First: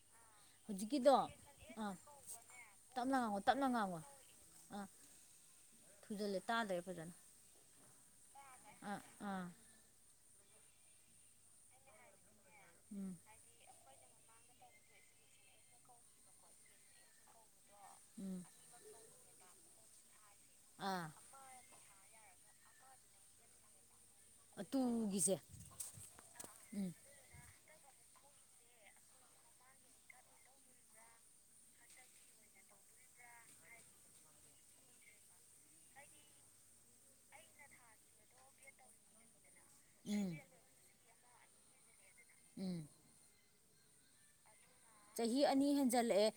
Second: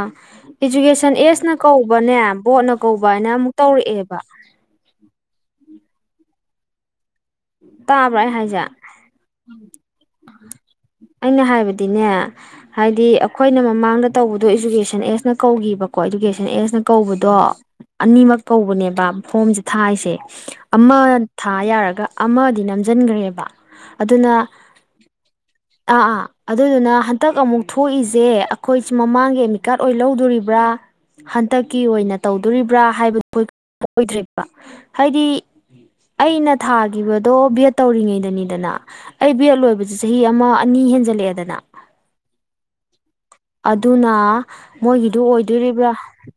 ꯑ ꯍꯧꯖꯤꯛꯀꯤꯗꯣ ꯏꯖꯨꯀꯦꯁꯟ ꯑꯦꯖꯅ ꯑꯥ ꯀꯧꯕꯅꯦ ꯕꯣꯠꯅ ꯇꯞꯅ ꯀꯧꯕꯅ ꯉꯥꯡꯉꯣ ꯑꯃꯨꯛ ꯇꯞꯅ ꯉꯥꯡꯉꯣ ꯇꯧꯔꯛꯑꯦꯕ ꯑꯥ ꯊꯨꯖꯤꯜꯂꯦ ꯇꯥꯗ꯭ꯔꯦ ꯐꯖꯅ ꯇꯥꯕ꯭ꯔꯥ ꯑꯩ ꯍꯥꯏꯖꯦ ꯑꯥ ꯑꯥ ꯑꯩꯅ ꯍꯥꯏꯕꯗꯤꯅꯦ ꯍꯥꯏꯗꯤ ꯎꯝ ꯑꯩꯈꯣꯏꯅ ꯃꯃꯥꯡꯗ ꯇꯧꯕꯗꯣ ꯏꯖꯨꯀꯦꯁꯟ ꯑꯦꯖꯅ ꯀꯧꯈꯤꯕꯀꯣ ꯏꯗꯨꯀꯦꯁꯟ ꯑꯦꯖꯅ ꯀꯧꯕꯗꯣ ꯎꯝ ꯑꯅꯤꯃꯛ ꯀꯧꯕꯅꯦꯕ ꯐꯣꯝꯁꯦ ꯊꯥꯢꯁꯦ ꯑꯃ ꯑꯥ ꯊꯥ ꯌꯥꯔꯒ ꯑꯃꯗꯤ ꯅꯝꯁꯤꯟꯈ꯭ꯔꯦꯕ ꯑꯗꯨꯅ ꯑꯇꯨꯒꯤꯁꯦ ꯑꯥ ꯑꯥ ꯎꯝ ꯑꯗꯨꯗꯨꯅ ꯍꯟꯇꯛ ꯑꯃꯨꯛ ꯊꯣꯛꯏꯁꯦ ꯑꯩꯈꯣꯏꯁꯨ ꯃꯃꯥꯡꯒꯤ ꯑꯦꯃꯤꯀꯥꯔꯠ ꯑꯣꯏ ꯂꯧꯗꯣꯔꯤꯕ꯭ꯔꯥ ꯍꯟꯇꯛꯀꯤ ꯑꯣꯏꯅ ꯇꯧꯗꯣꯔꯤꯕ꯭ꯔꯥ ꯍꯥꯏꯕꯗꯨ ꯑꯣꯏꯗ꯭ꯔꯕ ꯍꯥꯏꯗꯤ ꯑꯩꯅ ꯊꯥꯒꯦ ꯈꯤꯕꯗꯣ ꯕꯦꯠ ꯇꯧꯔꯤꯉꯩꯗꯅꯤꯗꯅ ꯑꯩ ꯕꯦꯠ ꯂꯣꯏꯕꯁꯦ ꯆꯍꯤ ꯎꯝ ꯑꯃ ꯑꯅꯤ ꯍꯦꯟꯖꯜꯂꯛꯑꯦ ꯗꯅ ꯎꯝ ꯑꯗꯨꯅ ꯃꯣꯏꯒꯤꯗꯨ ꯆꯍꯤ ꯑꯅꯤ ꯑꯣꯏꯗꯣꯔꯤꯕ꯭ꯔꯥ ꯍꯦꯟꯖꯜꯂꯛꯑꯦ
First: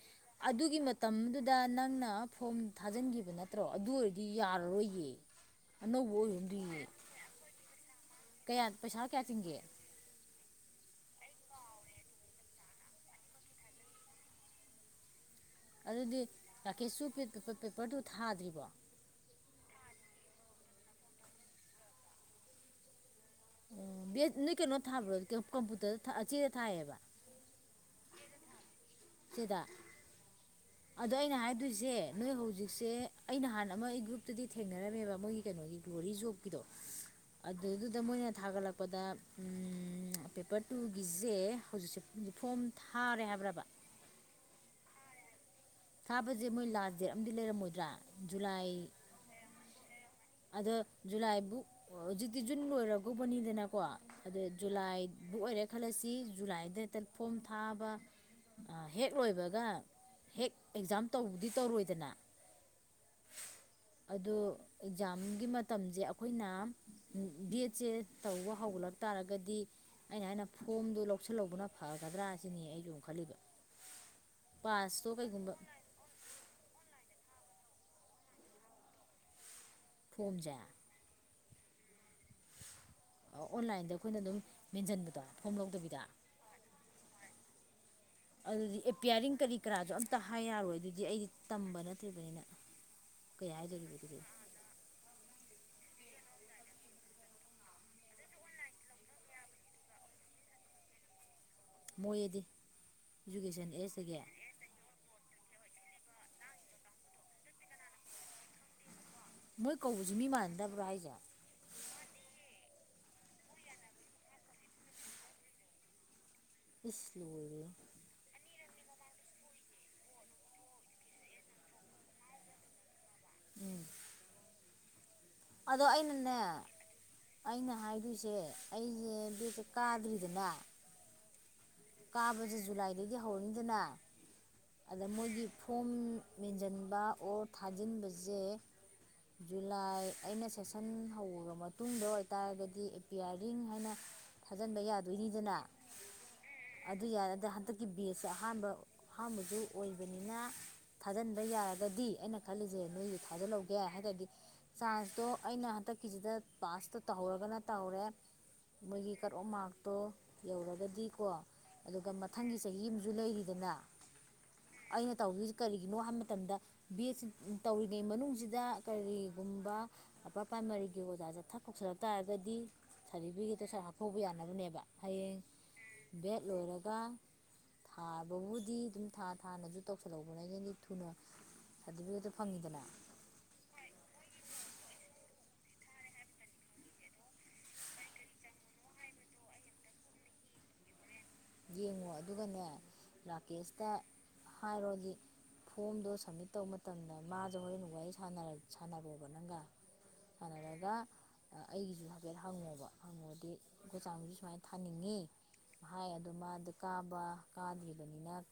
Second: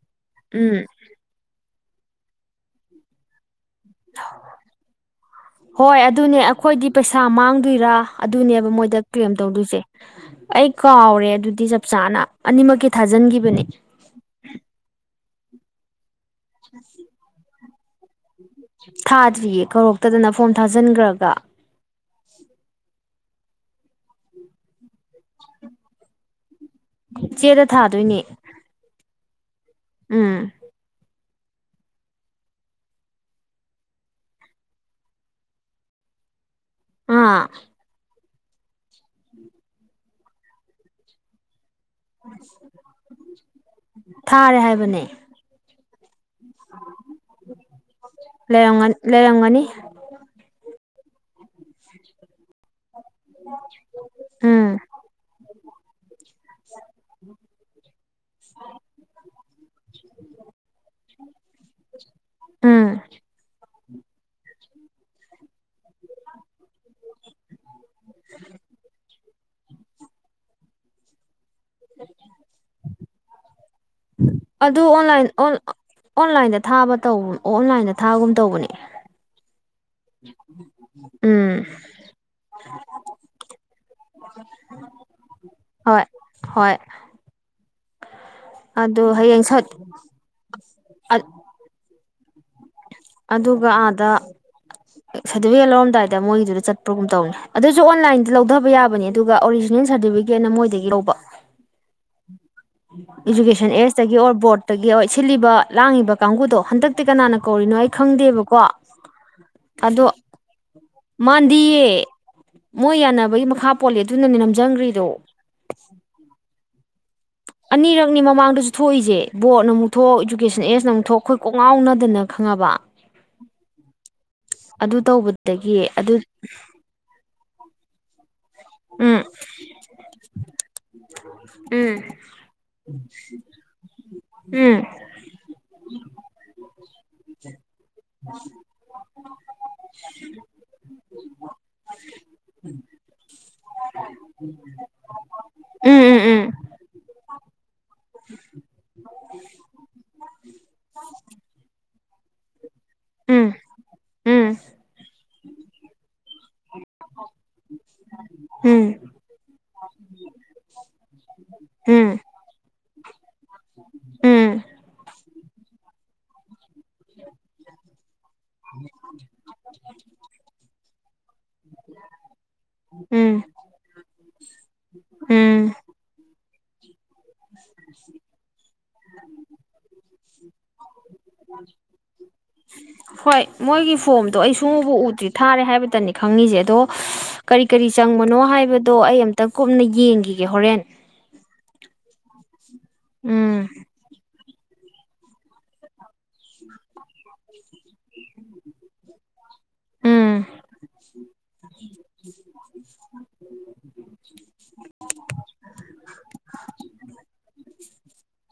ꯑꯗꯨꯒꯤ ꯎꯝ ꯃꯇꯝꯗꯨꯗ ꯅꯪꯅ ꯐꯣꯝ ꯊꯥꯖꯤꯟꯈꯤꯕ ꯅꯠ ꯇ꯭ꯔꯣ ꯑꯗꯨ ꯑꯣꯏꯔꯗꯤ ꯌꯥꯔꯔꯣꯏꯌꯦ ꯍꯣꯏ ꯑꯅꯧꯕ ꯑꯗꯨꯅꯦ ꯑꯣꯏꯔꯝꯗꯣꯏꯌꯦ ꯑꯈꯣꯏꯗꯤ ꯄꯩꯁꯥ ꯃꯥꯡꯗꯣꯏꯔꯥ ꯀꯌꯥ ꯑꯗꯨꯅꯦꯕ ꯃꯣꯏꯗ ꯄꯩꯁꯥ ꯀꯌꯥ ꯀ꯭ꯂꯦꯝ ꯆꯤꯡꯒꯦ ꯇꯧꯗꯣꯏꯖꯦ ꯑꯩ ꯀꯥꯎꯔꯦ ꯑꯗꯨꯗꯤ ꯆꯞ ꯆꯥꯅ ꯑꯅꯤꯃꯛꯀꯤ ꯊꯥꯖꯟꯒꯤꯕꯅꯦ ꯑꯗꯨꯗꯤ ꯔꯥꯀꯦꯁꯁꯨ ꯄꯦ ꯄꯦ ꯄꯦꯄꯔ ꯗꯨ ꯊꯥꯗ꯭ꯔꯤ ꯊꯥꯗ꯭ꯔꯤꯌꯦ ꯀꯧꯔꯛꯇꯗꯅ ꯐꯣꯝ ꯊꯥꯖꯟꯒ꯭ꯔꯒ ꯑꯣ ꯕꯦꯗ ꯅꯣꯏ ꯀꯅꯣ ꯊꯥꯕ꯭ꯔꯣ [unintelligible] ꯀꯝꯄꯨꯇꯔꯗ ꯊꯥ ꯆꯦ ꯆꯦꯗ ꯊꯥꯗꯣꯏꯅꯦ ꯆꯦꯗ ꯎꯝ ꯑꯗꯣ ꯑꯩꯅ ꯍꯥꯏꯗꯣꯏꯁꯦ ꯅꯣꯏ ꯍꯧꯖꯤꯛꯁꯦ ꯑꯩꯅ ꯅꯍꯥꯟ ꯑꯃ ꯑꯩ ꯒ꯭ꯔꯨꯞꯇꯗꯤ ꯊꯦꯡꯅꯔꯝꯃꯦꯕ ꯃꯣꯏꯒꯤ ꯀꯅꯣꯒꯤ ꯒ꯭ꯂꯣꯔꯤ ꯖꯨ ꯀꯤꯗꯣ ꯑꯥ ꯑꯗꯩꯗꯨꯗ ꯃꯣꯏꯅ ꯊꯥꯒꯠꯂꯛꯄꯗ ꯎꯝ ꯄꯦꯄꯔ ꯇꯨꯒꯤꯖꯦ ꯍꯧꯖꯤꯛꯁꯦ ꯐꯣꯝ ꯊꯥꯔꯦ ꯍꯥꯏꯕ꯭ꯔꯕ ꯊꯥꯔꯦ ꯍꯥꯏꯕꯅꯦ ꯊꯥꯕꯖꯦ ꯃꯣꯏ ꯂꯥꯁ ꯗꯦꯠ ꯑꯃꯗꯤ ꯂꯩꯔꯝꯃꯣꯏꯗ꯭ꯔꯥ ꯖꯨꯂꯥꯏ ꯂꯩꯔꯝꯒꯅꯤ ꯑꯗ ꯖꯨꯂꯥꯏꯕꯨꯛ ꯍꯧꯖꯤꯛꯇꯤ ꯖꯨꯟ ꯂꯣꯏꯔ ꯕꯧꯕꯅꯤꯗꯅꯀꯣ ꯑꯗꯨ ꯎꯝ ꯖꯨꯂꯥꯏꯕꯨꯛ ꯑꯣꯏꯔꯦ ꯈꯜꯂꯁꯤ ꯖꯨꯂꯥꯏꯗ ꯍꯦꯛꯇ ꯐꯣꯝ ꯊꯥꯕ ꯑꯥ ꯍꯦꯛ ꯂꯣꯏꯕꯒ ꯍꯦꯛ ꯑꯦꯛꯖꯥꯝ ꯇꯧꯗꯤ ꯇꯧꯔꯣꯏꯗꯅ [unintelligible] ꯑꯗꯣ ꯑꯦꯛꯖꯥꯝꯒꯤ ꯃꯠ ꯇꯝꯖꯦ ꯑꯈꯣꯏꯅ ꯕꯤ ꯑꯦꯠꯁꯦ ꯇꯧꯕ ꯍꯧꯒꯠꯂꯛ ꯇꯥꯔꯒꯗꯤ ꯑꯩꯅ ꯍꯥꯏꯅ ꯐꯣꯝꯗꯣ ꯂꯧꯁꯜꯍꯧꯕꯅ ꯐꯒꯗ꯭ꯔꯥ ꯁꯤꯅꯤ ꯑꯩꯖꯨꯝ ꯈꯜꯂꯤꯕ ꯑꯗꯨ ꯄꯥꯁꯇꯣ ꯑꯣꯟꯂꯥꯏꯟ ꯀꯩꯒꯨꯝꯕ ꯑꯣꯟ ꯑꯣꯟꯂꯥꯏꯟꯗ ꯊꯥꯕ ꯇꯧ ꯑꯣꯟꯂꯥꯏꯟꯗ ꯊꯥꯕꯒꯨꯝ ꯇꯧꯕꯅꯦ ꯐꯣꯝꯁꯦ ꯎꯝ ꯑꯣꯟꯂꯥꯏꯟꯗ ꯑꯈꯣꯏꯅ ꯑꯗꯨꯝ ꯃꯦꯟꯖꯟꯕꯗꯣ ꯐꯣꯝ ꯍꯣꯏ ꯂꯧꯗꯕꯤꯗ ꯍꯣꯏ ꯑꯗꯨꯗꯤ ꯑꯗꯨ ꯑꯦꯄ꯭ꯌꯥꯔꯤꯡ ꯍꯌꯦꯡ ꯀꯔꯤ ꯁꯠ ꯀꯔꯥꯖꯨ ꯑꯝꯇ ꯍꯥꯏ ꯌꯥꯔꯣꯏ ꯑꯗꯨꯗꯤ ꯑꯩꯗꯤ ꯇꯝꯕ ꯅꯠꯇ꯭ꯔꯤꯝꯅꯤꯅ ꯑꯗꯨꯒ ꯑꯥꯗ ꯁꯥꯔꯇꯤꯕꯤꯀꯦꯠ ꯂꯧꯔꯝ ꯗꯥꯏꯗ ꯃꯣꯏꯒꯤꯗꯨꯗ ꯆꯠꯄꯒꯨꯝ ꯇꯧꯕꯅꯤ ꯑꯗꯨꯖꯨ ꯑꯣꯟꯂꯥꯏꯟꯗ ꯂꯧꯗꯕ ꯌꯥꯕꯅꯤ ꯑꯗꯨꯒ ꯑꯣꯔꯤꯖꯤꯅꯦꯜ ꯁꯥꯔꯇꯤꯕꯤꯀꯦꯠꯅ ꯃꯣꯏꯗꯒꯤ ꯂꯧꯕ ꯃꯣꯏꯑꯗꯤ ꯏꯖꯨꯀꯦꯁꯟ ꯑꯦꯖꯇꯒꯤ ꯑꯣꯔ ꯕꯣꯔꯗꯇꯒꯤ ꯑꯣꯏ ꯁꯤꯜꯂꯤꯕ ꯂꯥꯡꯉꯤꯕ ꯀꯥꯡꯒꯨꯗꯣ ꯍꯟꯗꯛꯇꯤ ꯀꯅꯥꯅ ꯀꯧꯔꯤꯅꯣ ꯑꯩ ꯈꯪꯗꯦꯕꯀꯣ ꯃꯣꯏ ꯑꯗꯣ ꯀꯧꯕꯖꯨ ꯃꯤ ꯃꯥꯟꯅꯗꯕ꯭ꯔꯥ ꯍꯥꯏꯖꯦ ꯃꯥꯟꯗꯤꯌꯦ ꯃꯥꯟꯅꯩꯌꯦ ꯃꯣꯏ ꯌꯥꯅꯕꯒꯤ ꯃꯈꯥ ꯄꯣꯜꯂꯦ ꯑꯗꯨꯅꯅꯦ ꯅꯝꯖꯟꯒ꯭ꯔꯤꯗꯣ ꯏꯁ ꯂꯣꯏꯔꯦꯍꯦ ꯑꯅꯤꯔꯛꯅꯤ ꯃꯃꯥꯡꯗꯖꯨ ꯊꯣꯛꯏꯖꯦ ꯕꯣꯔꯠꯅ ꯑꯃꯨꯛ ꯊꯣꯛ ꯏꯗꯨꯨꯀꯦꯁꯟ ꯑꯦꯁꯅ ꯑꯃꯨꯛ ꯊꯣꯛ ꯈꯣꯏ ꯀꯣꯛ ꯉꯥꯎꯅꯗꯅ ꯈꯪꯉꯕ [inaudible] ꯑꯗꯨ ꯇꯧꯕꯗꯒꯤ ꯑꯗꯣ ꯑꯗꯨ ꯑꯩꯅꯅꯦ ꯑꯩꯅ ꯍꯥꯏꯗꯣꯏꯁꯦ ꯑꯩꯖꯦ ꯎꯝ ꯕꯦꯗꯁꯦ ꯀꯥꯗ꯭ꯔꯤꯗꯅ ꯎꯝ ꯀꯥꯕꯖꯦ ꯖꯨꯂꯥꯏꯗꯒꯤ ꯍꯧꯔꯅꯤꯗꯅ ꯎꯝ ꯑꯗ ꯃꯣꯏꯒꯤ ꯐꯣꯝ ꯃꯦꯟꯖꯟꯕ ꯑꯣꯔ ꯊꯥꯖꯤꯟꯕꯖꯦ ꯖꯨꯂꯥꯏ ꯑꯩꯅ ꯁꯦꯁꯟ ꯍꯧꯔꯕ ꯃꯇꯨꯡꯗ ꯑꯣꯏꯇꯥꯔꯒꯗꯤ ꯑꯦꯄꯤꯌꯥꯔꯤꯡ ꯍꯥꯏꯅ ꯊꯥꯖꯟꯕ ꯌꯥꯗꯣꯏꯅꯤꯗꯅ ꯎꯝ ꯑꯗꯨ ꯌꯥ ꯗ ꯗꯤ ꯍꯟꯗꯛꯀꯤ ꯕꯦꯁꯁꯦ ꯑꯍꯥꯟꯕ ꯑꯍꯥꯟꯕꯖꯨ ꯑꯣꯏꯕꯅꯤꯅ ꯊꯥꯖꯟꯕ ꯌꯥꯔꯒꯗꯤ ꯑꯩꯅ ꯈꯜꯂꯤ ꯖꯦ ꯅꯣꯏꯒꯤ ꯎꯝ ꯊꯥꯖꯤꯜꯂꯧꯒꯦ ꯍꯥꯏꯇꯥꯗꯤ ꯎꯝ ꯎꯝ ꯆꯥꯟꯁꯇꯣ ꯑꯩꯅ ꯍꯟꯇꯛꯀꯤꯖꯤꯗ ꯄꯥꯁꯇꯣ ꯇꯧꯍꯧꯔꯒꯅ ꯇꯧꯔꯦ ꯎꯝ ꯃꯣꯏꯒꯤ ꯀꯠ ꯑꯣꯐ ꯃꯥꯔꯛꯇꯣ ꯌꯧꯔꯒꯗꯤꯀꯣ ꯎꯝ ꯑꯗꯨꯒ ꯃꯊꯪꯒꯤ ꯆꯍꯤ ꯑꯝꯖꯨ ꯂꯩꯔꯤꯗꯅ ꯎꯝ ꯑꯩꯅ ꯇꯧꯗꯣꯏꯖꯤ ꯀꯔꯤꯒꯤꯅꯣ ꯍꯥꯏꯕ ꯃꯇꯝꯗ ꯕꯤ ꯑꯦꯗꯁꯦ ꯇꯧꯔꯤꯉꯩ ꯃꯅꯨꯡꯖꯤꯗ ꯀꯔꯤꯒꯨꯝ ꯨꯕ ꯑꯞꯄꯔ ꯄ꯭ꯔꯥꯏꯃꯥꯔꯤꯒꯤ ꯑꯣꯖꯥꯖꯦ ꯊꯛ ꯀꯧꯁꯜꯂꯛ ꯇꯥꯔꯒꯗꯤ ꯎꯝ ꯁꯥꯔꯗꯤꯐꯤꯀꯦꯠꯇꯣ ꯁꯠ ꯍꯥꯞꯐꯧꯕ ꯌꯥꯅꯕꯅꯦꯕ ꯍꯌꯦꯡ ꯎꯝ ꯕꯦꯠ ꯂꯣꯏꯔꯒ ꯊꯥꯕꯕꯨꯗꯤ ꯑꯗꯨꯝ ꯊꯥ ꯊꯥꯅꯁꯨ ꯇꯧꯁꯤꯜꯍꯧꯕ ꯅꯗꯤ ꯊꯨꯅ ꯁꯥꯔꯗꯤꯐꯤꯀꯦꯠꯇꯣ ꯐꯪꯉꯤꯗꯅ ꯍꯣꯏ ꯃꯣꯏꯒꯤ ꯐꯣꯝꯗꯣ ꯑꯩ ꯁꯨꯛꯎꯕꯨ ꯎꯗ꯭ꯔꯤ ꯊꯥꯔꯦ ꯍꯥꯏꯕꯇꯅꯤ ꯈꯪꯉꯤꯁꯦ ꯑꯗꯣ ꯀꯔꯤ ꯀꯔꯤ ꯆꯪꯕꯅꯣ ꯍꯥꯏꯕꯗꯣ ꯑꯩ ꯑꯝꯇ ꯀꯨꯞꯅ ꯌꯦꯡꯈꯤꯒꯦ ꯍꯣꯔꯦꯟ ꯌꯦꯡꯉꯣ ꯑꯗꯨꯒꯅꯦ ꯎꯝ ꯔꯥꯀꯦꯁꯇ ꯍꯥꯏꯔꯣꯗꯤ ꯐꯣꯝꯗꯣ ꯁꯝꯃꯤꯠ ꯇꯧꯕ ꯃꯇꯝꯗ ꯃꯥꯖꯨ ꯍꯣꯔꯦꯟ ꯋꯥꯔꯤ ꯁꯥꯟꯅꯔꯛ ꯁꯥꯟꯅꯔꯣꯕ ꯅꯪꯒ ꯎꯝ ꯁꯥꯅꯔꯒ ꯑꯩꯒꯤꯁꯨ ꯍꯥꯏꯐꯦꯠ ꯍꯪꯉꯣꯕ ꯍꯪꯉꯣꯗꯤ ꯑꯩꯈꯣꯏ ꯆꯌꯥꯝꯁꯨ ꯁꯨꯃꯥꯏꯅ ꯊꯥꯅꯤꯡꯉꯤ ꯍꯥꯏ ꯃꯥꯗꯨ ꯀꯥꯕ ꯀꯥꯗ꯭ꯔꯤꯕꯅꯤꯅ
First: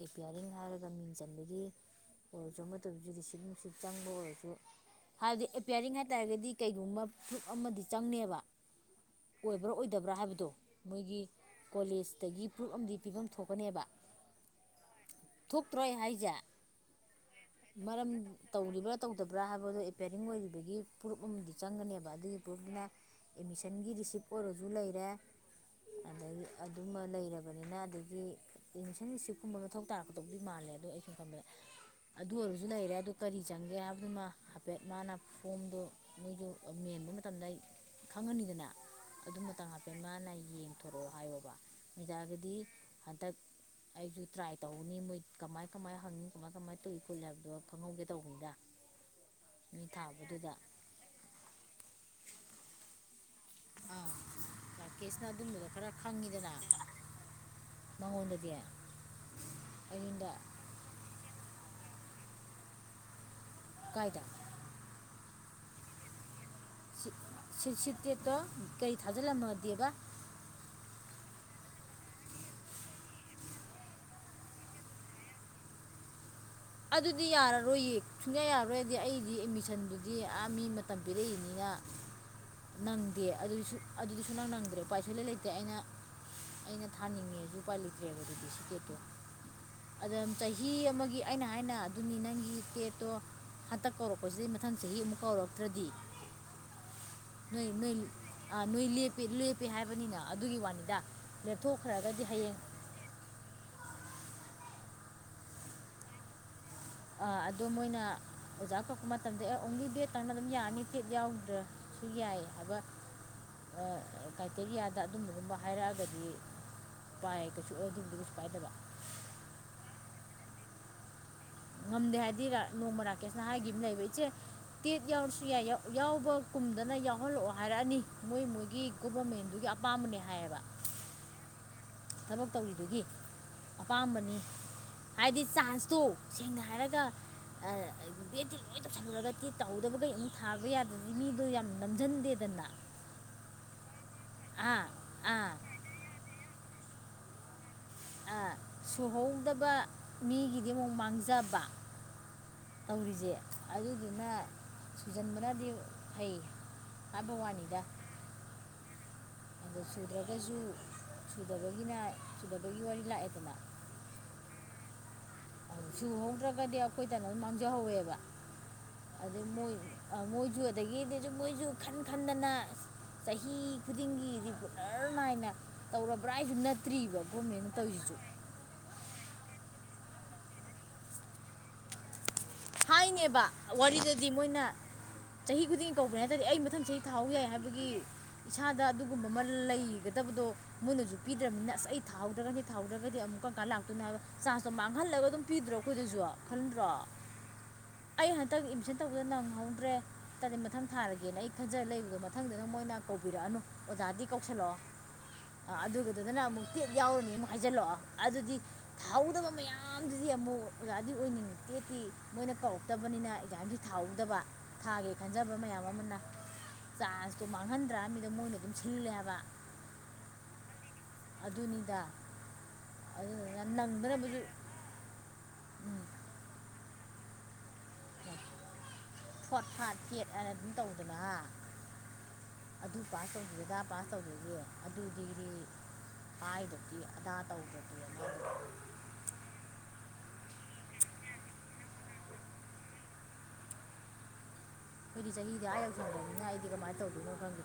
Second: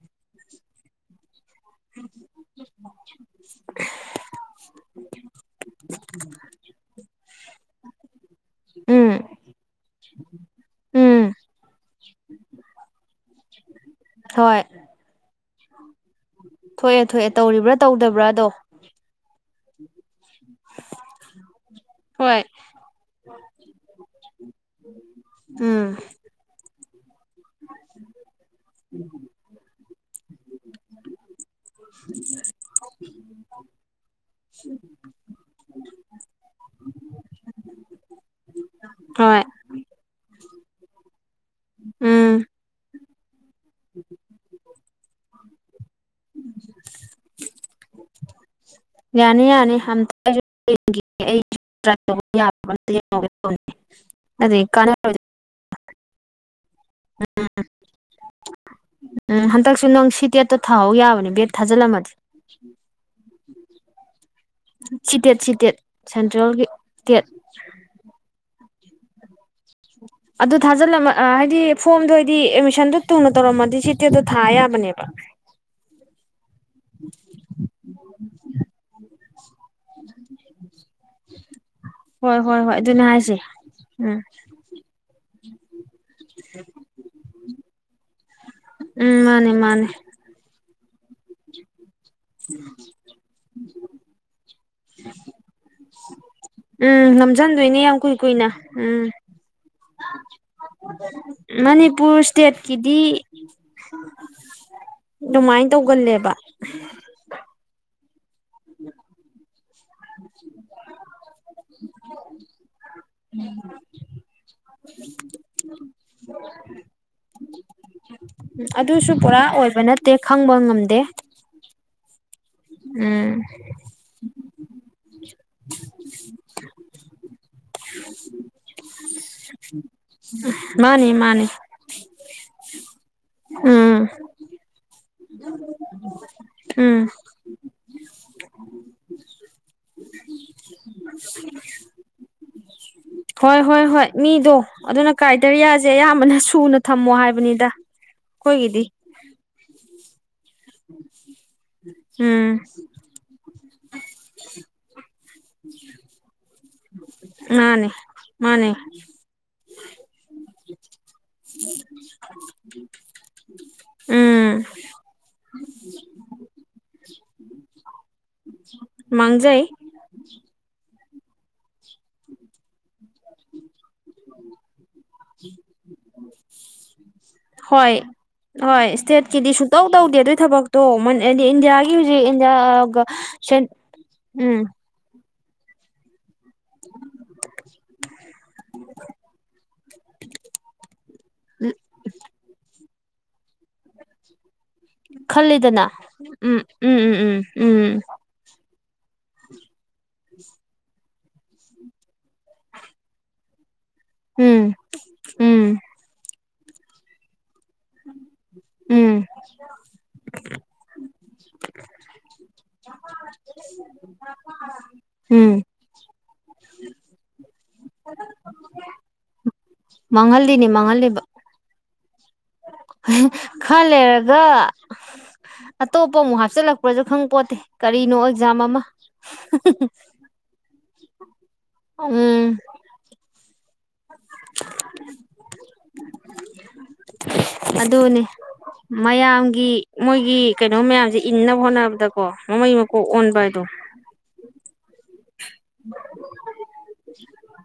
ꯑꯦꯄ꯭ꯌꯥꯔꯤꯡ ꯍꯥꯏꯔꯒ ꯃꯤꯡ ꯆꯟꯕꯒꯤ ꯑꯣꯏꯔꯁꯨ ꯑꯃ ꯇꯧꯔꯁꯨ ꯔꯤꯁꯤꯞ ꯅꯨꯡꯁꯤꯞ ꯆꯪꯕ ꯑꯣꯏꯔꯁꯨ ꯍꯥꯏꯕꯗꯤ ꯑꯦꯄꯤꯌꯥꯔꯤꯡ ꯍꯥꯏꯇꯥꯥꯔꯒꯗꯤ ꯀꯩꯒꯨꯝꯕ ꯄ꯭ꯔꯨꯞ ꯑꯃꯗꯤ ꯆꯪꯅꯦꯕ ꯎꯝ ꯑꯣꯏꯕ꯭ꯔꯥ ꯑꯣꯏꯗꯕ꯭ꯔꯥ ꯍꯥꯏꯕꯗꯣ ꯎꯝ ꯃꯣꯏꯒꯤ ꯀꯣꯂꯦꯖꯇꯒꯤ ꯄ꯭ꯔꯨꯞ ꯑꯃꯗꯤ ꯄꯤꯐꯝ ꯊꯣꯛꯀꯅꯦꯕ ꯍꯣꯏ ꯊꯣꯛ ꯇ꯭ꯔꯣ ꯑꯩꯅ ꯍꯥꯏꯖꯦ ꯊꯣꯛꯑꯦ ꯊꯣꯛꯑꯦ ꯇꯧꯔꯤꯕ꯭ꯔꯥ ꯃꯔꯝ ꯇꯧꯗꯕ꯭ꯔꯥꯗꯣ ꯇꯧꯔꯤꯕ꯭ꯔꯥ ꯇꯧꯗꯕ꯭ꯔꯥ ꯍꯥꯏꯕꯗꯣ ꯑꯦꯄꯦꯛ ꯔꯤꯡ ꯑꯣꯏꯔꯤꯕꯒꯤ ꯄ꯭ꯔꯨꯞ ꯑꯃꯗꯤ ꯆꯪꯒꯅꯦꯕ ꯑꯗꯨꯒꯤ ꯍꯣꯏ ꯄ꯭ꯔꯨꯨꯞꯇꯨꯅ ꯑꯦꯠꯃꯤꯁꯟꯒꯤ ꯔꯤꯁꯤꯞ ꯑꯣꯏꯔꯁꯨ ꯂꯩꯔꯦ ꯎꯝ ꯑꯗꯩ ꯑꯗꯨꯃ ꯂꯩ ꯂꯩꯔꯕꯅꯤꯅ ꯑꯗꯒꯤ ꯑꯦꯗꯃꯤꯁꯟ ꯔꯤꯁꯤꯞꯀꯨꯝꯕ ꯃꯊꯧ ꯇꯥꯔꯛꯀꯗꯧꯕꯗꯤ ꯃꯥꯜꯂꯦ ꯑꯗꯣ ꯑꯩ ꯁꯨꯝ ꯈꯟꯕꯗ ꯑꯗꯨ ꯑꯣꯏꯔꯁꯨ ꯂꯩꯔꯦ ꯑꯗꯨ ꯀꯔꯤ ꯆꯪꯒꯦ ꯍꯥꯏꯕꯗꯨꯃ ꯍꯥꯏꯐꯦꯠ ꯃꯥꯅ ꯐꯣꯝꯗꯣ ꯃꯤꯖꯨ ꯃꯦꯟꯕ ꯍꯥꯏ ꯃꯇꯝꯗ ꯑꯩ ꯈꯪꯉꯅꯤꯗꯅ ꯍꯣꯏ ꯑꯗꯨꯃꯇꯪ ꯍꯥꯏꯐꯦꯠ ꯃꯥꯅ ꯌꯦꯡꯊꯣꯔꯛꯑꯣ ꯍꯥꯏꯌꯣ ꯀ ꯎꯝ ꯑꯗꯨꯢꯇꯥꯥꯔꯒꯗꯤ ꯍꯟꯗꯛ ꯑꯩꯁꯨ ꯇ꯭ꯔꯥꯏ ꯇꯧꯅꯤ ꯃꯣꯏ ꯀꯃꯥꯏꯅ ꯀꯃꯥꯏꯅ ꯍꯪꯅꯤ ꯀꯃꯥꯏ ꯀꯃꯥꯏꯅ ꯇꯨꯏ ꯈꯣꯠꯂꯤ ꯍꯥꯏꯕꯗꯣ ꯈꯪꯍꯧꯒꯦ ꯇꯧꯕꯅꯤꯗ ꯌꯥꯅꯤ ꯌꯥꯅꯤ ꯅꯣꯏ ꯑꯝꯇ ꯑꯩꯁꯨ ꯊꯥꯕꯗꯨꯗ ꯌꯦꯡꯈꯤꯒꯦ ꯑꯩ ꯇ꯭ꯔꯥꯢ ꯇꯧꯕ ꯌꯥꯕ꯭ꯔꯥ ꯑꯝꯇ ꯌꯦꯡ [unintelligible] ꯑꯗꯩ ꯀꯥꯟꯅꯔꯣꯢꯗ ꯍꯪꯉꯤꯗꯅ ꯎꯝ ꯎꯝ ꯍꯟꯗꯛꯁꯨ ꯅꯪ ꯁꯤ ꯑꯩꯉꯣꯟꯗ ꯇꯦꯠꯇꯣ ꯊꯥꯍꯧ ꯌꯥꯕꯅꯦ ꯕꯦꯠ ꯊꯥꯖꯜꯂꯝꯃꯒꯦ ꯀꯥꯏꯗ ꯁꯤꯇꯦꯠ ꯁꯤ ꯇꯦꯠ ꯁꯦꯟꯇ꯭ꯔꯦꯜꯒꯤ ꯁꯤ ꯇꯦꯠ ꯁꯤ ꯁꯤꯇꯦꯠꯇꯣ ꯀꯩ ꯊꯥꯖꯜꯂꯝꯃꯒꯦꯕ ꯑꯗꯨ ꯊꯥꯖꯜꯂꯝꯃ ꯍꯥꯏꯗꯤ ꯐꯣꯝꯗꯣ ꯍꯥꯏꯗꯤ ꯑꯦꯗꯃꯤꯁꯟꯗꯣ ꯊꯨꯅ ꯇꯧꯔꯝꯃꯗꯤ ꯁꯤꯇꯦꯠꯇꯣ ꯊꯥ ꯌꯥꯕꯅꯦꯕ [inaudible] ꯑꯗꯨꯗꯤ ꯌꯥꯔꯔꯣꯏꯌꯦ ꯁꯨꯡꯌꯥ ꯌꯥꯔꯔꯣꯏꯗꯤ ꯑꯩꯗꯤ ꯑꯦꯠꯃꯤꯁꯟꯗꯨꯗꯤ ꯃꯤ ꯃꯇꯝ ꯄꯤꯔꯛꯏꯅꯤꯅ ꯍꯣꯢ ꯅꯪꯗꯦ ꯑꯗꯨꯁꯨ ꯑꯗꯨꯗꯤ ꯁꯨꯅꯪ ꯅꯪꯗ꯭ꯔꯦ ꯎꯄꯥꯏ ꯁꯨꯡꯂꯩ ꯂꯩꯇꯦ ꯑꯩꯅ ꯑꯩꯅ ꯊꯥꯅꯤꯡꯉꯦꯁꯨ ꯎꯄꯥꯏ ꯂꯩꯇ꯭ꯔꯦꯕ ꯑꯗꯨꯗꯤ ꯁꯤꯄꯦꯠꯇꯣ ꯎꯝ ꯃꯥꯅꯦ ꯃꯥꯅꯦ ꯑꯗ ꯆꯍꯤ ꯃꯤ ꯑꯃꯒꯤ ꯑꯩꯅ ꯍꯥꯏꯅ ꯑꯗꯨꯅꯤ ꯅꯪꯒꯤ ꯇꯦꯠꯇꯣ ꯍꯟꯇꯛ ꯀꯧꯔꯛꯄꯁꯤꯗꯩ ꯃꯊꯪ ꯆꯍꯤ ꯑꯃꯨꯛ ꯀꯧꯔꯛꯇ꯭ꯔꯗꯤ ꯎꯝ ꯅꯝꯖꯟꯗꯣꯏꯅꯦ ꯌꯥꯝ ꯀꯨꯏ ꯀꯨꯏꯅ ꯎꯝ ꯄꯦ ꯍꯥꯏꯕꯅꯤꯅ ꯑꯗꯨꯒꯤ ꯋꯥꯅꯤꯗ ꯃꯅꯤꯄꯨꯔ ꯂꯦꯞꯊꯣꯛꯈ꯭ꯔꯒꯗꯤ ꯍꯌꯦꯡ ꯏꯁꯇꯦꯠꯀꯤꯗꯤ ꯑꯗꯨꯃꯥꯏꯅ ꯇꯧꯒꯜꯂꯦꯕ ꯑꯥ ꯑꯗꯣ ꯃꯣꯏꯅ ꯑꯣꯖꯥ ꯀꯧꯔꯛꯄ ꯃꯇꯝꯗ ꯑꯦ ꯑꯣꯡꯂꯤ ꯕꯦꯠ ꯇꯪꯅ ꯑꯗꯨꯝ ꯌꯥꯔꯅꯤ ꯇꯦꯠ ꯌꯥꯎꯗ꯭ꯔꯦ ꯁꯨ ꯌꯥꯏ ꯍꯥꯏꯕ ꯑ ꯀ꯭ꯔꯥꯏꯇꯦꯔꯤꯌꯥꯗ ꯑꯗꯨꯝꯕꯒꯨꯝꯕ ꯍꯥꯏꯔꯛꯑꯒꯗꯤ ꯄꯥꯏ ꯀꯩꯁꯨ ꯑ ꯑꯗꯨꯕꯧꯗꯤ ꯀꯩꯁꯨ ꯀꯥꯢ ꯎꯝ ꯑꯗꯨꯁꯨ ꯄꯨꯔꯥ ꯑꯣꯏꯕ ꯅꯠꯇꯦ ꯈꯪꯕ ꯉꯝꯗꯦ ꯉꯝꯗꯦ ꯍꯥꯏꯗꯤ ꯔ ꯅꯣꯡꯃ ꯎꯝ ꯔꯥꯀꯦꯁꯅ ꯍꯥꯏꯈꯤꯕꯃ ꯂꯩꯕ ꯏꯆꯦ ꯇꯦꯠ ꯌꯥꯎꯔꯁꯨ ꯌꯥꯏ ꯌꯥꯎꯕ ꯀꯨꯝꯗꯅ ꯌꯥꯎꯍꯜꯂꯛꯑꯣ ꯍꯥꯏꯔꯛꯑꯅꯤ ꯃꯣꯏ ꯃꯣꯏꯒꯤ ꯒꯣꯕꯔꯃꯦꯟꯗꯨꯒꯤ ꯀꯄꯥꯝꯕꯅꯦ ꯍꯥꯏꯌꯦꯕ ꯃꯥꯅꯤ ꯃꯥꯅꯤ ꯊꯕꯛ ꯇꯧꯔꯤꯗꯨꯒꯤ ꯑꯄꯥꯝꯕꯅꯤ ꯍꯥꯏꯗꯤ ꯆꯥꯟꯁꯇꯣ ꯁꯦꯡꯅ ꯍꯥꯏꯔꯒꯥ ꯎꯝ ꯑꯥ ꯕꯦꯗꯇꯤ ꯂꯣꯏ ꯇꯧꯁꯜꯂꯨꯔꯒ ꯇꯦꯠ ꯇꯍꯧꯗꯕꯒꯩ ꯑꯃꯨꯛ ꯊꯥꯕ ꯌꯥꯗꯗꯤ ꯃꯤꯗꯣ ꯌꯥꯝ ꯅꯝꯖꯟꯗꯦꯗꯅꯥ ꯍꯣꯏ ꯍꯣꯏ ꯍꯣꯏ ꯃꯤꯗꯣ ꯑꯗꯨꯅ ꯑꯥ ꯀ꯭ꯔꯥꯏꯇꯔꯤꯌꯥꯖꯦ ꯑꯌꯥꯝꯕꯅ ꯁꯨꯅ ꯊꯝꯃꯣ ꯍꯥꯏꯕꯅꯤꯗꯥ ꯑꯥ ꯁꯨꯍꯧꯗꯕ ꯃꯤꯒꯤꯗꯤ ꯑꯃꯨꯛ ꯃꯥꯡꯖ ꯕꯥ ꯎꯝ ꯇꯧꯔꯤꯖꯦ ꯑꯗꯨꯗꯨꯅ ꯁꯨꯖꯟꯕꯅꯗꯤ ꯐꯩ ꯍꯥꯏꯕ ꯋꯥꯅꯤꯗ ꯃꯥꯟꯅꯦ ꯃꯥꯟꯅꯦ ꯑꯗꯣ ꯁꯨꯗ꯭ꯔꯒꯖꯨ ꯁꯨꯗꯕꯒꯤꯅ ꯁꯨꯗꯕꯒꯤ ꯋꯥꯔꯤ ꯂꯥꯛꯑꯦꯗꯅꯥ [inaudible] ꯎꯝ ꯁꯨꯍꯧꯗ꯭ꯔꯒꯗꯤ ꯑꯈꯣꯏꯗ ꯂꯣꯏ ꯃꯥꯡꯖꯍꯧꯋꯦꯕꯥ ꯑꯗꯨ ꯃꯥꯡꯖꯩ ꯃꯣꯏ ꯑ ꯃꯣꯏꯖꯨ ꯑꯗꯒꯤꯗꯤꯖꯨ ꯃꯣꯏꯖꯨꯨ ꯈꯟ ꯈꯟꯗꯅ ꯆꯍꯤ ꯈꯨꯗꯤꯡꯒꯤ ꯔꯤꯒꯨꯂꯔ ꯅꯥꯏꯅ ꯇꯧꯔꯕ꯭ꯔꯥ ꯍꯥꯏꯖꯨ ꯅꯠꯇ꯭ꯔꯤꯕ ꯒꯣꯃꯦꯟꯅ ꯍꯣꯏ ꯇꯩꯖꯤ [inaudible] ꯍꯣꯏ ꯁ꯭ꯇꯦꯠꯀꯤꯗꯤ ꯁꯨꯛꯇꯧ ꯇꯧꯗꯦ ꯑꯗꯨꯏ ꯊꯕꯛꯇꯣ ꯃꯣꯏꯟ ꯏꯟꯗꯤꯌꯥꯒꯤ ꯍꯧꯖꯤꯛ ꯌꯥ ꯒ ꯊꯥꯏꯅꯦꯕ ꯁꯦꯟ ꯋꯥꯔꯤꯗꯗꯤ ꯎꯝ ꯃꯣꯏꯅ ꯆꯍꯤ ꯈꯨꯗꯤꯡꯒꯤ ꯀꯧꯒ꯭ꯔꯦ ꯑꯗꯨꯗꯤ ꯑꯩ ꯃꯊꯪ ꯆꯍꯤ ꯊꯥꯍꯧ ꯌꯥꯏ ꯍꯥꯏꯕꯒꯤ ꯏꯁꯥꯗ ꯑꯗꯨꯒꯨꯝꯕ ꯑꯃ ꯂꯩꯒꯗꯕꯗꯣ ꯃꯣꯏꯅꯖꯨ ꯄꯤ ꯄꯤꯗ꯭ꯔꯝꯅꯤꯅ ꯑꯁ ꯑꯩ ꯊꯥꯍꯧꯗ꯭ꯔꯒ ꯅꯦ ꯊꯍꯧꯗ꯭ꯔꯒꯗꯤ ꯑꯃꯨꯛ ꯀꯝꯀꯥꯟ ꯂꯥꯛꯇꯣꯏꯅꯣ ꯍꯥꯏꯕ ꯆꯥꯟꯁꯇꯣ ꯃꯥꯡꯍꯜꯂꯒ ꯑꯗꯨꯝ ꯄꯤꯗ꯭ꯔꯣ ꯈꯜꯂꯤꯗꯅ ꯑꯈꯣꯏꯗꯖꯨ ꯎꯝ ꯈꯟꯗ꯭ꯔꯣ ꯎꯝ ꯎꯝ ꯎꯝ ꯅꯪ ꯑꯦꯗꯃꯤꯁꯟ ꯇꯧꯕꯗ ꯅꯪꯍꯧꯗ꯭ꯔꯦ ꯇꯥꯔꯗꯤ ꯃꯊꯪ ꯊꯥꯔꯒꯦꯅ ꯑꯩ ꯈꯟꯖꯔ ꯂꯩꯕꯗꯣ ꯃꯊꯪꯗ ꯅ ꯃꯣꯏꯅ ꯀꯧꯕꯤꯔꯛꯑꯅꯨ ꯑꯣꯖꯥꯗꯤ ꯎꯝ ꯎꯝ ꯀꯧꯁꯜꯂꯛꯑꯣ ꯎꯝ ꯑꯗꯨꯗꯨꯗꯅ ꯑꯃꯨꯛ ꯇꯦꯠ ꯌꯥꯎꯔꯅꯤ ꯑꯃꯨꯛ ꯍꯥꯏꯖꯜꯂꯛꯑꯣ ꯑꯗꯨꯗꯤ ꯎꯝ ꯊꯥꯍꯧꯗꯕ ꯃꯌꯥꯝꯗꯨꯗꯤ ꯑꯃꯨꯛ ꯑꯣꯖꯥꯗꯤ ꯑꯣꯏꯅꯤꯡꯏ ꯇꯦꯠꯇꯤ ꯃꯣꯏꯅ ꯀꯧꯔꯛꯇꯕꯅꯤꯅ ꯑꯦꯛꯖꯥꯝꯖꯤ ꯊꯥꯍꯧꯗꯕ ꯊꯥꯒꯦ ꯎꯝ ꯈꯟꯖꯕ ꯃꯌꯥꯝ ꯑꯃ ꯅ ꯆꯥꯟꯁꯇꯣ ꯃꯥꯡꯍꯟꯗ꯭ꯔꯥ ꯃꯤꯗ ꯃꯣꯏꯅ ꯑꯗꯨꯝ ꯁꯤꯜꯂꯦ ꯍꯥꯏꯕ ꯃꯥꯡꯍꯜꯂꯤꯅꯤ ꯃꯥꯡꯍꯜꯂꯤꯕ ꯗꯨꯅꯤꯗ ꯈ ꯂꯩꯔꯒ ꯎꯝ, ꯑꯇꯣꯞꯄ ꯑꯃꯨꯛ ꯍꯥꯞꯆꯜꯂꯛꯄ꯭ꯔꯖꯨ ꯈꯪꯄꯣꯠꯇꯦ ꯀꯔꯤꯅꯣ ꯑꯦꯛꯖꯥꯝ ꯑꯃ ꯐꯣꯠ [unintelligible] ꯐꯥꯠ ꯐꯦꯠ ꯍꯥꯏꯅ ꯑꯗꯨꯝ ꯇꯧꯗꯅ ꯎꯝ ꯑꯗꯨ ꯄꯥꯁ ꯇꯧꯗꯦ ꯑꯗꯥ ꯄꯥꯁ ꯇꯧꯗꯖꯨ ꯑꯗꯨ ꯗꯤꯒ꯭ꯔꯤ ꯄꯥꯏꯗ꯭ꯔꯗꯤ ꯑꯗꯥ ꯑꯗꯨꯅꯦ ꯇꯧꯗ꯭ꯔꯗꯤꯑꯅ ꯃꯌꯥꯝꯒꯤ ꯃꯣꯏꯒꯤ ꯀꯩꯅꯣ ꯃꯌꯥꯝꯖꯦ ꯏꯟꯅꯕ ꯍꯣꯠꯅꯕꯗꯀꯣ ꯃꯃꯩ ꯃꯀꯣꯛ ꯑꯣꯟꯕꯗꯣ ꯑꯈꯣꯏꯗꯤ ꯆꯍꯤꯗꯤ ꯑꯥ ꯌꯧꯁꯟꯒ꯭ꯔꯝꯅꯤꯅ ꯑꯩꯗꯤ ꯀꯃꯥꯏꯟ ꯇꯧꯗꯣꯏꯅꯣ ꯈꯪꯗꯦ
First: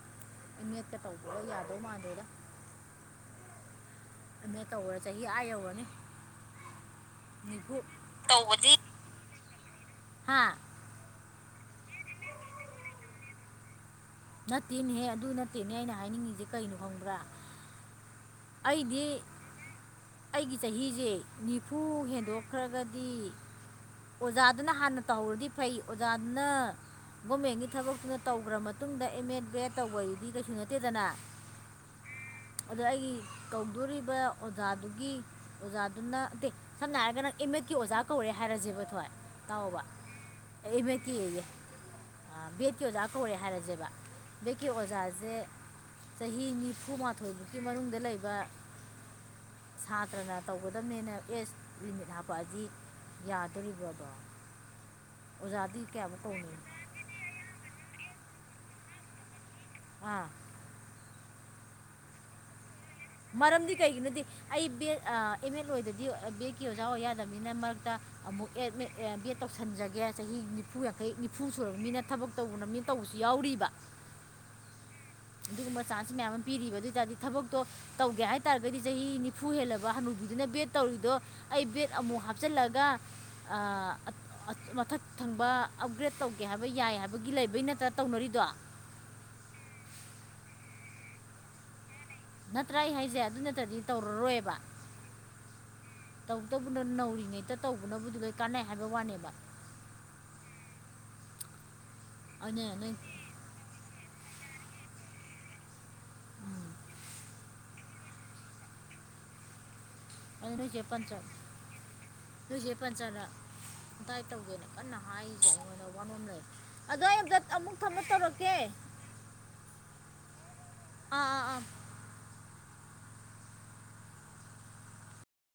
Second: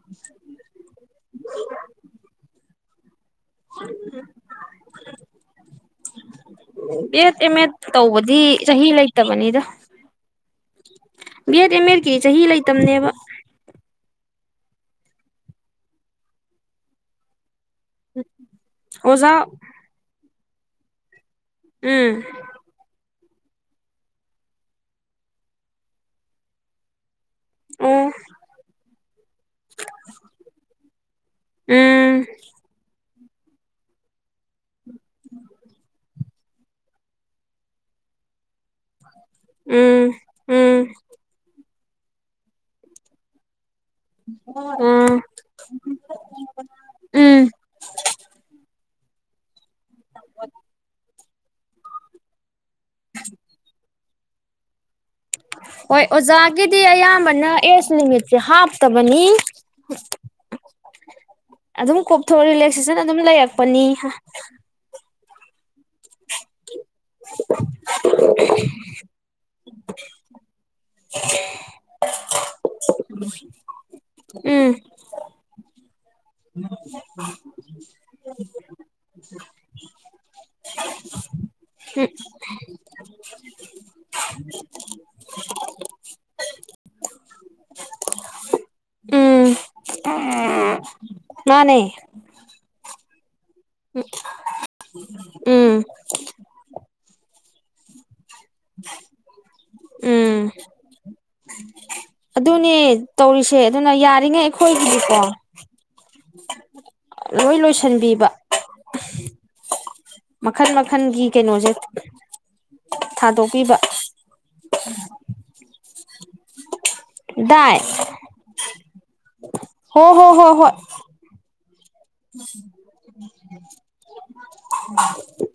ꯑꯦ ꯃꯦꯗ ꯀ ꯇꯧꯕꯒ ꯌꯥꯗꯧ ꯃꯥꯥꯟꯗꯦꯗ ꯑꯦ ꯃꯦꯗ ꯇꯧꯕꯗ ꯆꯍꯤ ꯑꯥ ꯌꯧꯒ꯭ꯔꯅꯤ ꯕꯦꯗ ꯑꯦꯝ ꯑꯦꯗ ꯇꯧꯕꯗꯤ ꯆꯍꯤ ꯂꯩꯇꯕꯅꯤꯗ ꯍꯥ ꯕꯤ ꯑꯦꯗ ꯑꯦꯝ ꯑꯦꯗꯀꯤ ꯆꯍꯤ ꯂꯩꯇꯝꯅꯦꯕ ꯅꯠꯇꯦꯅꯦꯍꯦ ꯑꯗꯨ ꯅꯠꯇꯦꯅꯦ ꯑꯩꯅ ꯍꯥꯏꯅꯤꯡꯉꯤꯖꯦ ꯀꯩꯅꯣ ꯈꯪꯕ꯭ꯔꯥ ꯑꯩꯗꯤ ꯑꯣꯖꯥ ꯑꯩꯒꯤ ꯆꯍꯤꯖꯦ ꯅꯤꯐꯨ ꯎꯝ ꯍꯦꯟꯗꯣꯛꯈ꯭ꯔꯒꯗꯤ ꯑꯣꯖꯥꯗꯨꯅ ꯍꯥꯟꯅ ꯇꯍꯧꯔꯗꯤ ꯐꯩ ꯑꯣꯖꯥꯗꯨꯅ ꯒꯣꯃꯦꯟꯒꯤ ꯑꯣ ꯊꯕꯛꯇꯨꯅ ꯇꯧꯒ꯭ꯔ ꯃꯇꯨꯡꯗ ꯑꯦꯝ ꯑꯦꯗ ꯕꯦꯗ ꯇꯧꯕꯗꯨꯗꯤ ꯀꯩꯁꯨ ꯅꯠꯇꯦꯗꯅ ꯎꯝ ꯑꯗꯣ ꯑꯩꯒꯤ ꯀꯧꯗꯣꯔꯤꯕ ꯑꯣꯖꯥꯗꯨ ꯒꯤ ꯑꯣꯖꯥꯗꯨꯅ ꯇꯦ ꯁꯝꯅ ꯍꯥꯏꯔꯒ ꯅꯪ ꯑꯦꯝ ꯑꯦꯗꯀꯤ ꯑꯣꯖꯥ ꯀꯧꯔꯦ ꯍꯥꯏꯔꯖꯦꯕ ꯊꯣꯏ ꯇꯥꯎꯑꯣꯕ ꯎꯝ ꯑꯦ ꯎꯝ ꯑꯦꯝ ꯑꯦꯗ ꯀꯤ ꯑꯌꯦ ꯑꯥ ꯕꯦꯗꯀꯤ ꯑꯣꯖꯥ ꯀꯧꯔꯦ ꯍꯥꯏꯔꯖꯦꯕ ꯕꯦꯗꯀꯤ ꯎꯝ ꯑꯣꯖꯥꯖꯦ ꯆꯍꯤ ꯎꯝ ꯅꯤꯐꯨꯃꯥꯊꯣꯏꯕꯣꯛꯀꯤ ꯃꯅꯨꯡꯗ ꯂꯩ ꯒ ꯁꯥꯇ꯭ꯔꯅ ꯇꯧꯒꯗꯝꯅꯦꯅ ꯑꯦꯁ ꯂꯤꯃꯤꯠ ꯍꯥꯄꯛꯑꯗꯤ ꯌꯥꯗꯣꯔꯤꯕ꯭ꯔꯗꯣ ꯍꯣꯏ ꯀꯧꯅꯤ ꯑꯣꯖꯥꯒꯤꯗꯤ ꯑꯌꯥꯝꯕꯅ ꯑꯦꯖ ꯂꯤꯃꯤꯠꯆꯦ ꯍꯥꯞꯇꯕꯅꯤ ꯑꯥ ꯑꯗꯨꯝ ꯀꯣꯛ ꯊꯣ ꯔꯤꯂꯦ ꯃꯔꯝꯗꯤ ꯀꯩꯒꯤꯅꯣꯗꯤ ꯑꯩ ꯕꯦꯗ ꯑꯥ ꯑꯦꯝ ꯃꯦꯗ ꯂꯣꯏꯗ ꯕꯦꯗꯀꯤ ꯑꯣꯖꯥ ꯑꯣꯏ ꯌꯥꯗꯝꯅꯤꯅ ꯃꯔꯛꯇ ꯑꯃꯨꯛ ꯑꯦꯗ ꯃꯦꯗ ꯕꯦꯗ ꯇꯧꯁꯟꯖꯒꯦ ꯆꯍꯤ ꯅꯤꯐꯨ ꯗꯩ ꯅꯤꯐꯨ ꯁꯨꯔꯕ ꯃꯤꯅ ꯊꯕꯛ ꯇꯧ ꯃꯤꯅ ꯇꯧꯕꯁꯨ ꯌꯥꯎꯔꯤꯕ ꯎꯝ ꯑꯗꯨ ꯆꯥꯟꯁ ꯃꯌꯥꯝ ꯑꯃ ꯄꯤꯔꯤꯕ ꯑꯗꯨ ꯑꯣꯏ ꯇꯥꯥꯔꯗꯤ ꯊꯕꯛꯇꯣ ꯇꯧꯒꯦ ꯍꯥꯏꯇꯥꯥꯔꯒꯗꯤ ꯆꯍꯤ ꯅꯤꯐꯨ ꯍꯦꯜꯂꯕ ꯍꯟꯅꯨꯕꯤꯗꯨꯅ ꯕꯦꯗ ꯇꯧ ꯔꯤꯗꯣ ꯑꯩ ꯕꯦꯗ ꯑꯃꯨꯛ ꯍꯥꯞꯆꯜꯂꯛꯑꯒ ꯑꯥ ꯑ ꯃꯊꯛ ꯊꯪꯕ ꯑꯞꯒ꯭ꯔꯦꯗ ꯇꯧꯒꯦ ꯍꯥꯏꯕ ꯌꯥꯏ ꯍꯥꯏꯕꯒꯤ ꯂꯩꯕꯩ ꯅꯠꯇ꯭ꯔꯥ ꯇꯧꯅꯔꯤ ꯗꯣ [unintelligible] ꯃꯥꯟꯅꯦ ꯅꯠꯇ꯭ꯔ ꯑꯩ ꯍꯥꯏꯖꯦ ꯑꯗꯨ ꯅ ꯇꯗꯤ ꯇꯧꯔꯔꯣꯏꯕ ꯎꯝ ꯇꯧꯇꯕꯨꯅ ꯅꯧꯔꯤꯉꯩꯗ ꯇꯧꯕꯅꯕꯨꯗꯤ ꯂꯣꯏ ꯀꯥꯟꯅꯩ ꯍꯥꯏꯕ ꯋꯥꯅꯦꯕ ꯎꯝ ꯑꯗꯨꯅ ꯑꯗꯨꯅꯦ ꯅꯣꯏ ꯇꯧꯔꯤꯁꯦ ꯑꯗꯨꯅ ꯌꯥꯔꯤꯉꯩ ꯑꯩꯈꯣꯏꯒꯤꯗꯤꯀꯣ ꯂꯣꯏ ꯂꯣꯏꯁꯟꯕꯤꯕ ꯃꯈꯜ ꯃꯈꯟꯒꯤ ꯀꯩꯅꯣꯖꯦ ꯅꯣꯏꯆꯦ ꯄꯟꯆꯅ ꯗꯥꯥꯏꯠ ꯇꯧꯒꯦꯅ ꯀꯟꯅ ꯍꯥꯏꯔꯤꯀꯣ ꯑꯩꯉꯣꯟꯗ ꯋꯥꯅꯣꯝ ꯂꯩꯔꯦ ꯑꯗꯣ ꯑꯩ ꯑꯝꯇ ꯑꯃꯨꯛ ꯗꯥꯏ ꯊꯃ ꯇꯧꯔꯛꯀꯦ ꯍꯣ ꯍꯣ ꯍꯣ ꯍꯣꯏ ꯑꯥ ꯑꯥ ꯑꯥ [unintelligible]